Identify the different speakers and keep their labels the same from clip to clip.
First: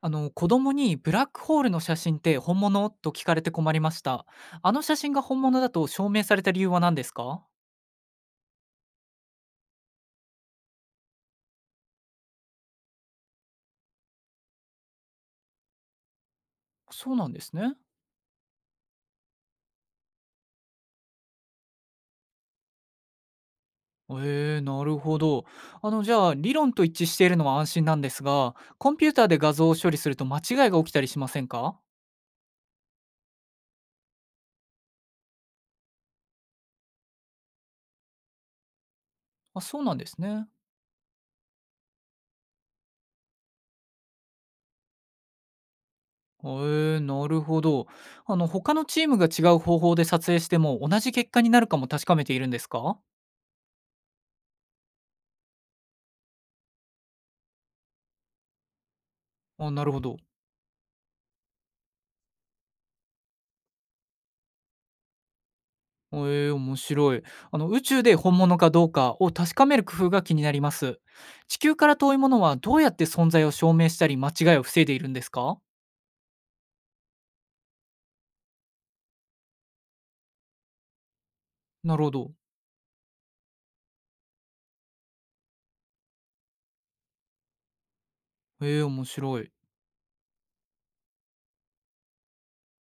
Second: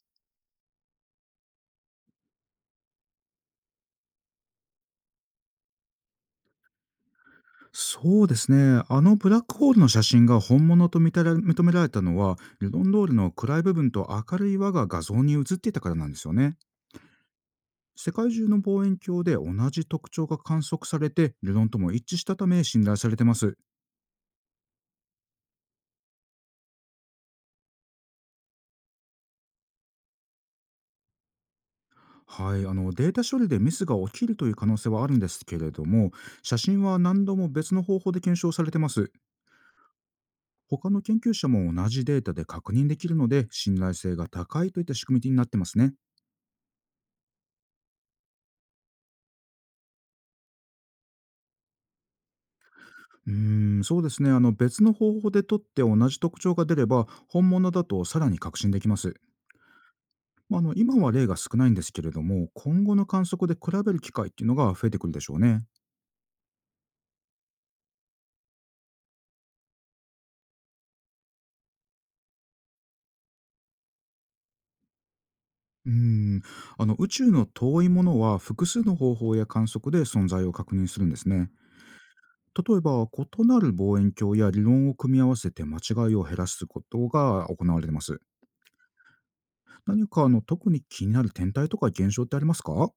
Speaker 1: あの子供にブラックホールの写真って本物と聞かれて困りました。あの写真が本物だと証明された理由は何ですか？
Speaker 2: そうですね。ブラックホールの写真が本物と認められたのは、ルドンドールの暗い部分と明るい輪が画像に映っていたからなんですよね。
Speaker 1: そうなんですね。
Speaker 2: 世界中の望遠鏡で同じ特徴が観測されて、ルドンとも一致したため信頼されてます。
Speaker 1: えー、なるほど。じゃあ理論と一致しているのは安心なんですが、コンピューターで画像を処理すると間違いが起きたりしませんか？
Speaker 2: はい、データ処理でミスが起きるという可能性はあるんですけれども、写真は何度も別の方法で検証されてます。
Speaker 1: あそうなんですね。
Speaker 2: 他の研究者も同じデータで確認できるので、信頼性が高いといった仕組みになってますね。
Speaker 1: えー、なるほど。他のチームが違う方法で撮影しても同じ結果になるかも確かめているんですか？
Speaker 2: そうですね。別の方法で撮って同じ特徴が出れば、本物だとさらに確信できます。
Speaker 1: あなるほど。
Speaker 2: まあ、今は例が少ないんですけれども、今後の観測で比べる機会っていうのが増えてくるでしょうね。
Speaker 1: ええ、面白い。宇宙で本物かどうかを確かめる工夫が気になります。地球から遠いものはどうやって存在を証明したり間違いを防いでいるんですか？
Speaker 2: うーん、宇宙の遠いものは複数の方法や観測で存在を確認するんですね。
Speaker 1: なるほど。
Speaker 2: 例えば、異なる望遠鏡や理論を組み合わせて間違いを減らすことが行われています。
Speaker 1: ええ、面白い。
Speaker 2: 何か特に気になる天体とか現象ってありますか？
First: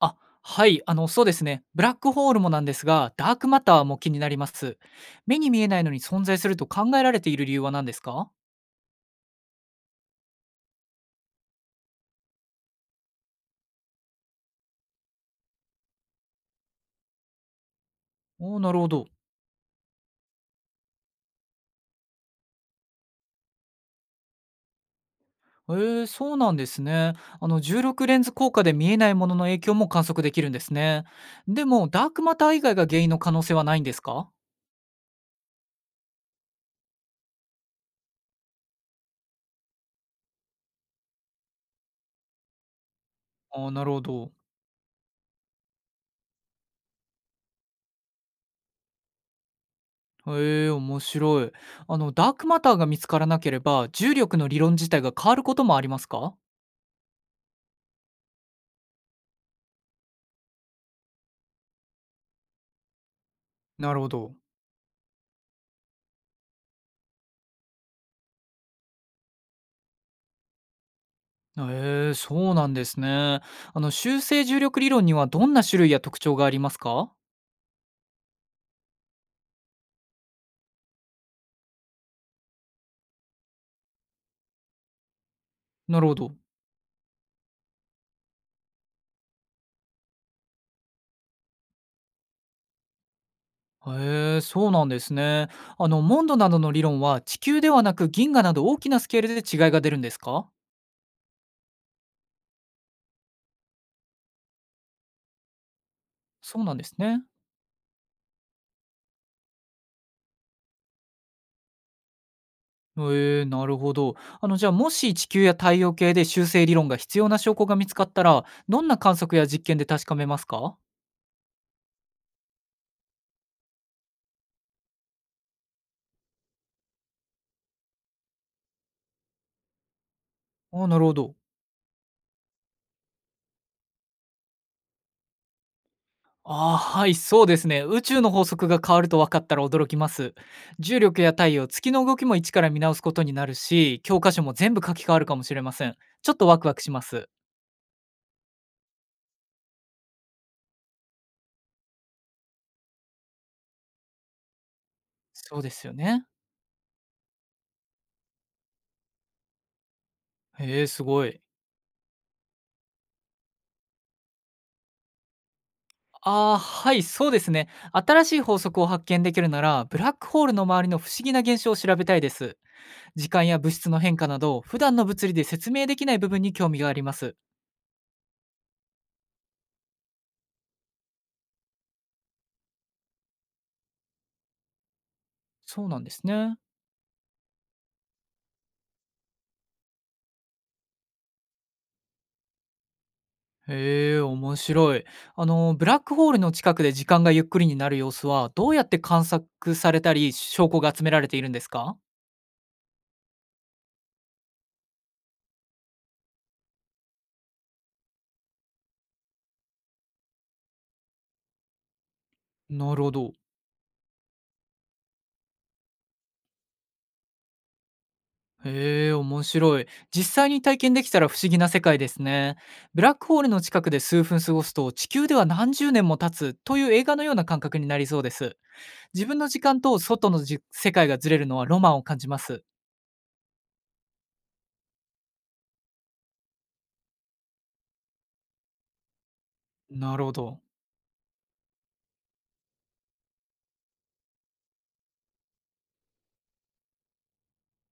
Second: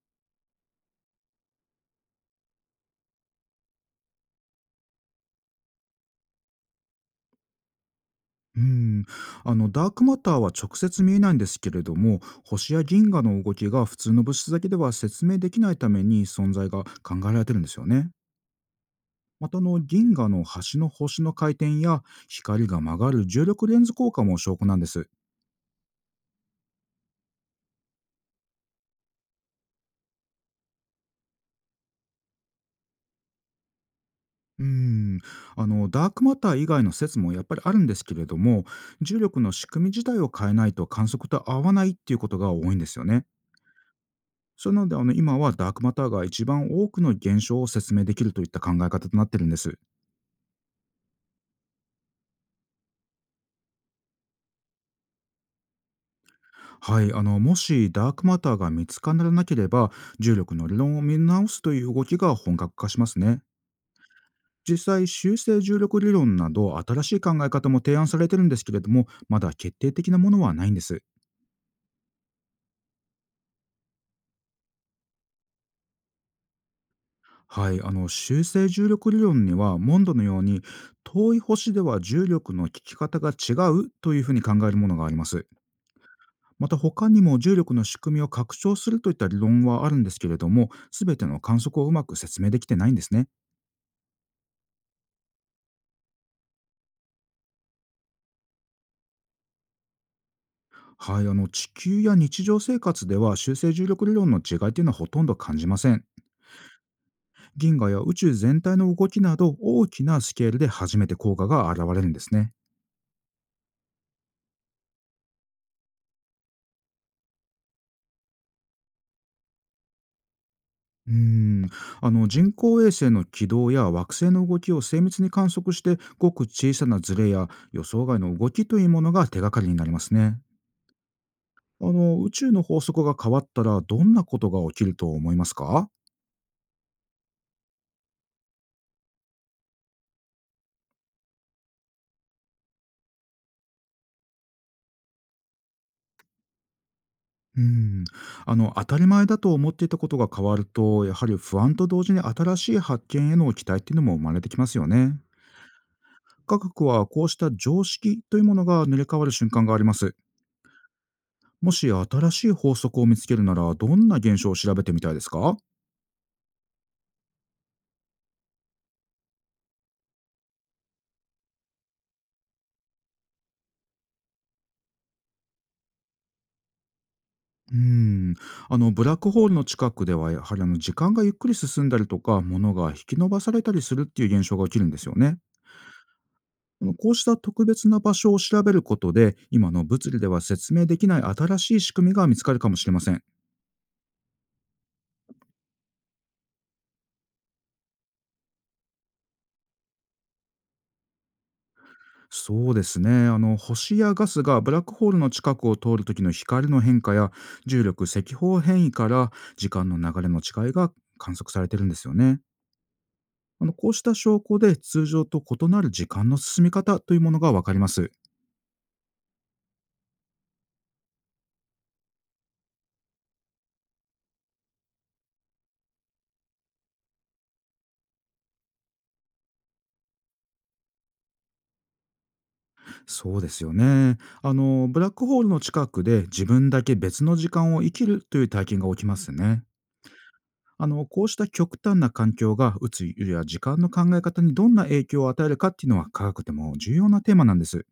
Speaker 1: あ、はい、そうですね。ブラックホールもなんですが、ダークマターも気になります。目に見えないのに存在すると考えられている理由は何ですか？
Speaker 2: うん、ダークマターは直接見えないんですけれども、星や銀河の動きが普通の物質だけでは説明できないために存在が考えられてるんですよね。
Speaker 1: おーなるほど。
Speaker 2: また銀河の端の星の回転や光が曲がる重力レンズ効果も証拠なんです。
Speaker 1: えーそうなんですね。16レンズ効果で見えないものの影響も観測できるんですね。でもダークマター以外が原因の可能性はないんですか？
Speaker 2: うんダークマター以外の説もやっぱりあるんですけれども、重力の仕組み自体を変えないと観測と合わないっていうことが多いんですよね。
Speaker 1: ああ、なるほど。
Speaker 2: それなので今はダークマターが一番多くの現象を説明できるといった考え方となってるんです。
Speaker 1: へえ、面白い。ダークマターが見つからなければ、重力の理論自体が変わることもありますか？
Speaker 2: はい、もしダークマターが見つからなければ、重力の理論を見直すという動きが本格化しますね。
Speaker 1: なるほど。
Speaker 2: 実際、修正重力理論など新しい考え方も提案されてるんですけれども、まだ決定的なものはないんです。
Speaker 1: へえ、そうなんですね。修正重力理論にはどんな種類や特徴がありますか？
Speaker 2: はい、修正重力理論にはモンドのように、遠い星では重力の効き方が違うというふうに考えるものがあります。
Speaker 1: なるほど。
Speaker 2: また他にも重力の仕組みを拡張するといった理論はあるんですけれども、全ての観測をうまく説明できてないんですね。
Speaker 1: へえ、そうなんですね。モンドなどの理論は地球ではなく銀河など大きなスケールで違いが出るんですか？
Speaker 2: はい、地球や日常生活では修正重力理論の違いというのはほとんど感じません。
Speaker 1: そうなんですね。
Speaker 2: 銀河や宇宙全体の動きなど大きなスケールで初めて効果が現れるんですね。
Speaker 1: へえー、なるほど。じゃあ、もし地球や太陽系で修正理論が必要な証拠が見つかったら、どんな観測や実験で確かめますか？
Speaker 2: うーん人工衛星の軌道や惑星の動きを精密に観測して、ごく小さなズレや予想外の動きというものが手がかりになりますね。
Speaker 1: ああ、なるほど。
Speaker 2: 宇宙の法則が変わったらどんなことが起きると思いますか？
Speaker 1: ああ、はい、そうですね。宇宙の法則が変わると分かったら驚きます。重力や太陽、月の動きも一から見直すことになるし、教科書も全部書き換わるかもしれません。ちょっとワクワクします。
Speaker 2: うん、当たり前だと思っていたことが変わると、やはり不安と同時に新しい発見への期待っていうのも生まれてきますよね。
Speaker 1: そうですよね。
Speaker 2: 科学はこうした常識というものが塗り替わる瞬間があります。
Speaker 1: へえ、すごい。
Speaker 2: もし新しい法則を見つけるならどんな現象を調べてみたいですか？
Speaker 1: ああ、はい、そうですね。新しい法則を発見できるなら、ブラックホールの周りの不思議な現象を調べたいです。時間や物質の変化など、普段の物理で説明できない部分に興味があります。
Speaker 2: うんブラックホールの近くではやはり時間がゆっくり進んだりとか物が引き伸ばされたりするっていう現象が起きるんですよね。
Speaker 1: そうなんですね。
Speaker 2: こうした特別な場所を調べることで、今の物理では説明できない新しい仕組みが見つかるかもしれません。
Speaker 1: へえ、面白い。ブラックホールの近くで時間がゆっくりになる様子は、どうやって観察されたり、証拠が集められているんですか？
Speaker 2: そうですね。あの、星やガスがブラックホールの近くを通る時の光の変化や重力、赤方変異から時間の流れの違いが観測されてるんですよね。
Speaker 1: なるほど。
Speaker 2: こうした証拠で通常と異なる時間の進み方というものがわかります。
Speaker 1: へえ、面白い。実際に体験できたら不思議な世界ですね。ブラックホールの近くで数分過ごすと、地球では何十年も経つという映画のような感覚になりそうです。自分の時間と外の世界がずれるのはロマンを感じます。
Speaker 2: そうですよね。あの、ブラックホールの近くで自分だけ別の時間を生きるという体験が起きますね。
Speaker 1: なるほど。
Speaker 2: あの、こうした極端な環境が宇つや時間の考え方にどんな影響を与えるかっていうのは科学でも重要なテーマなんです。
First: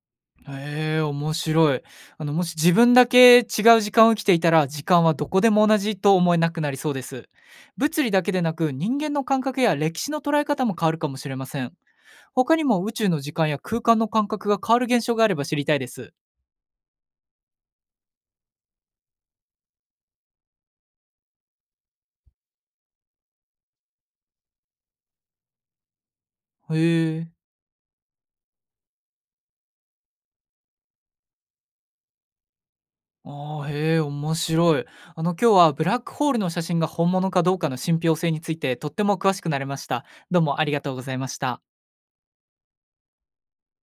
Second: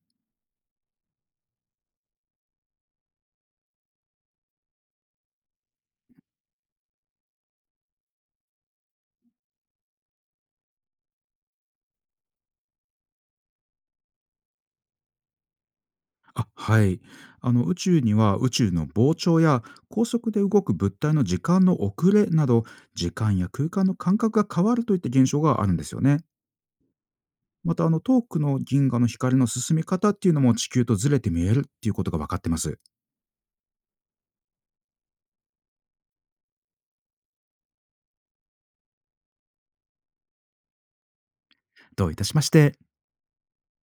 Speaker 1: へえ、面白い。もし自分だけ違う時間を生きていたら、時間はどこでも同じと思えなくなりそうです。物理だけでなく、人間の感覚や歴史の捉え方も変わるかもしれません。他にも宇宙の時間や空間の感覚が変わる現象があれば知りたいです。
Speaker 2: あはい。宇宙には宇宙の膨張や高速で動く物体の時間の遅れなど、時間や空間の感覚が変わるといった現象があるんですよね。
Speaker 1: へえ。
Speaker 2: また遠くの銀河の光の進み方っていうのも地球とずれて見えるっていうことが分かってます。
Speaker 1: ああ、へえ、面白い。今日はブラックホールの写真が本物かどうかの信憑性についてとっても詳しくなれました。どうもありがとうございました。
Speaker 2: どういたしまして。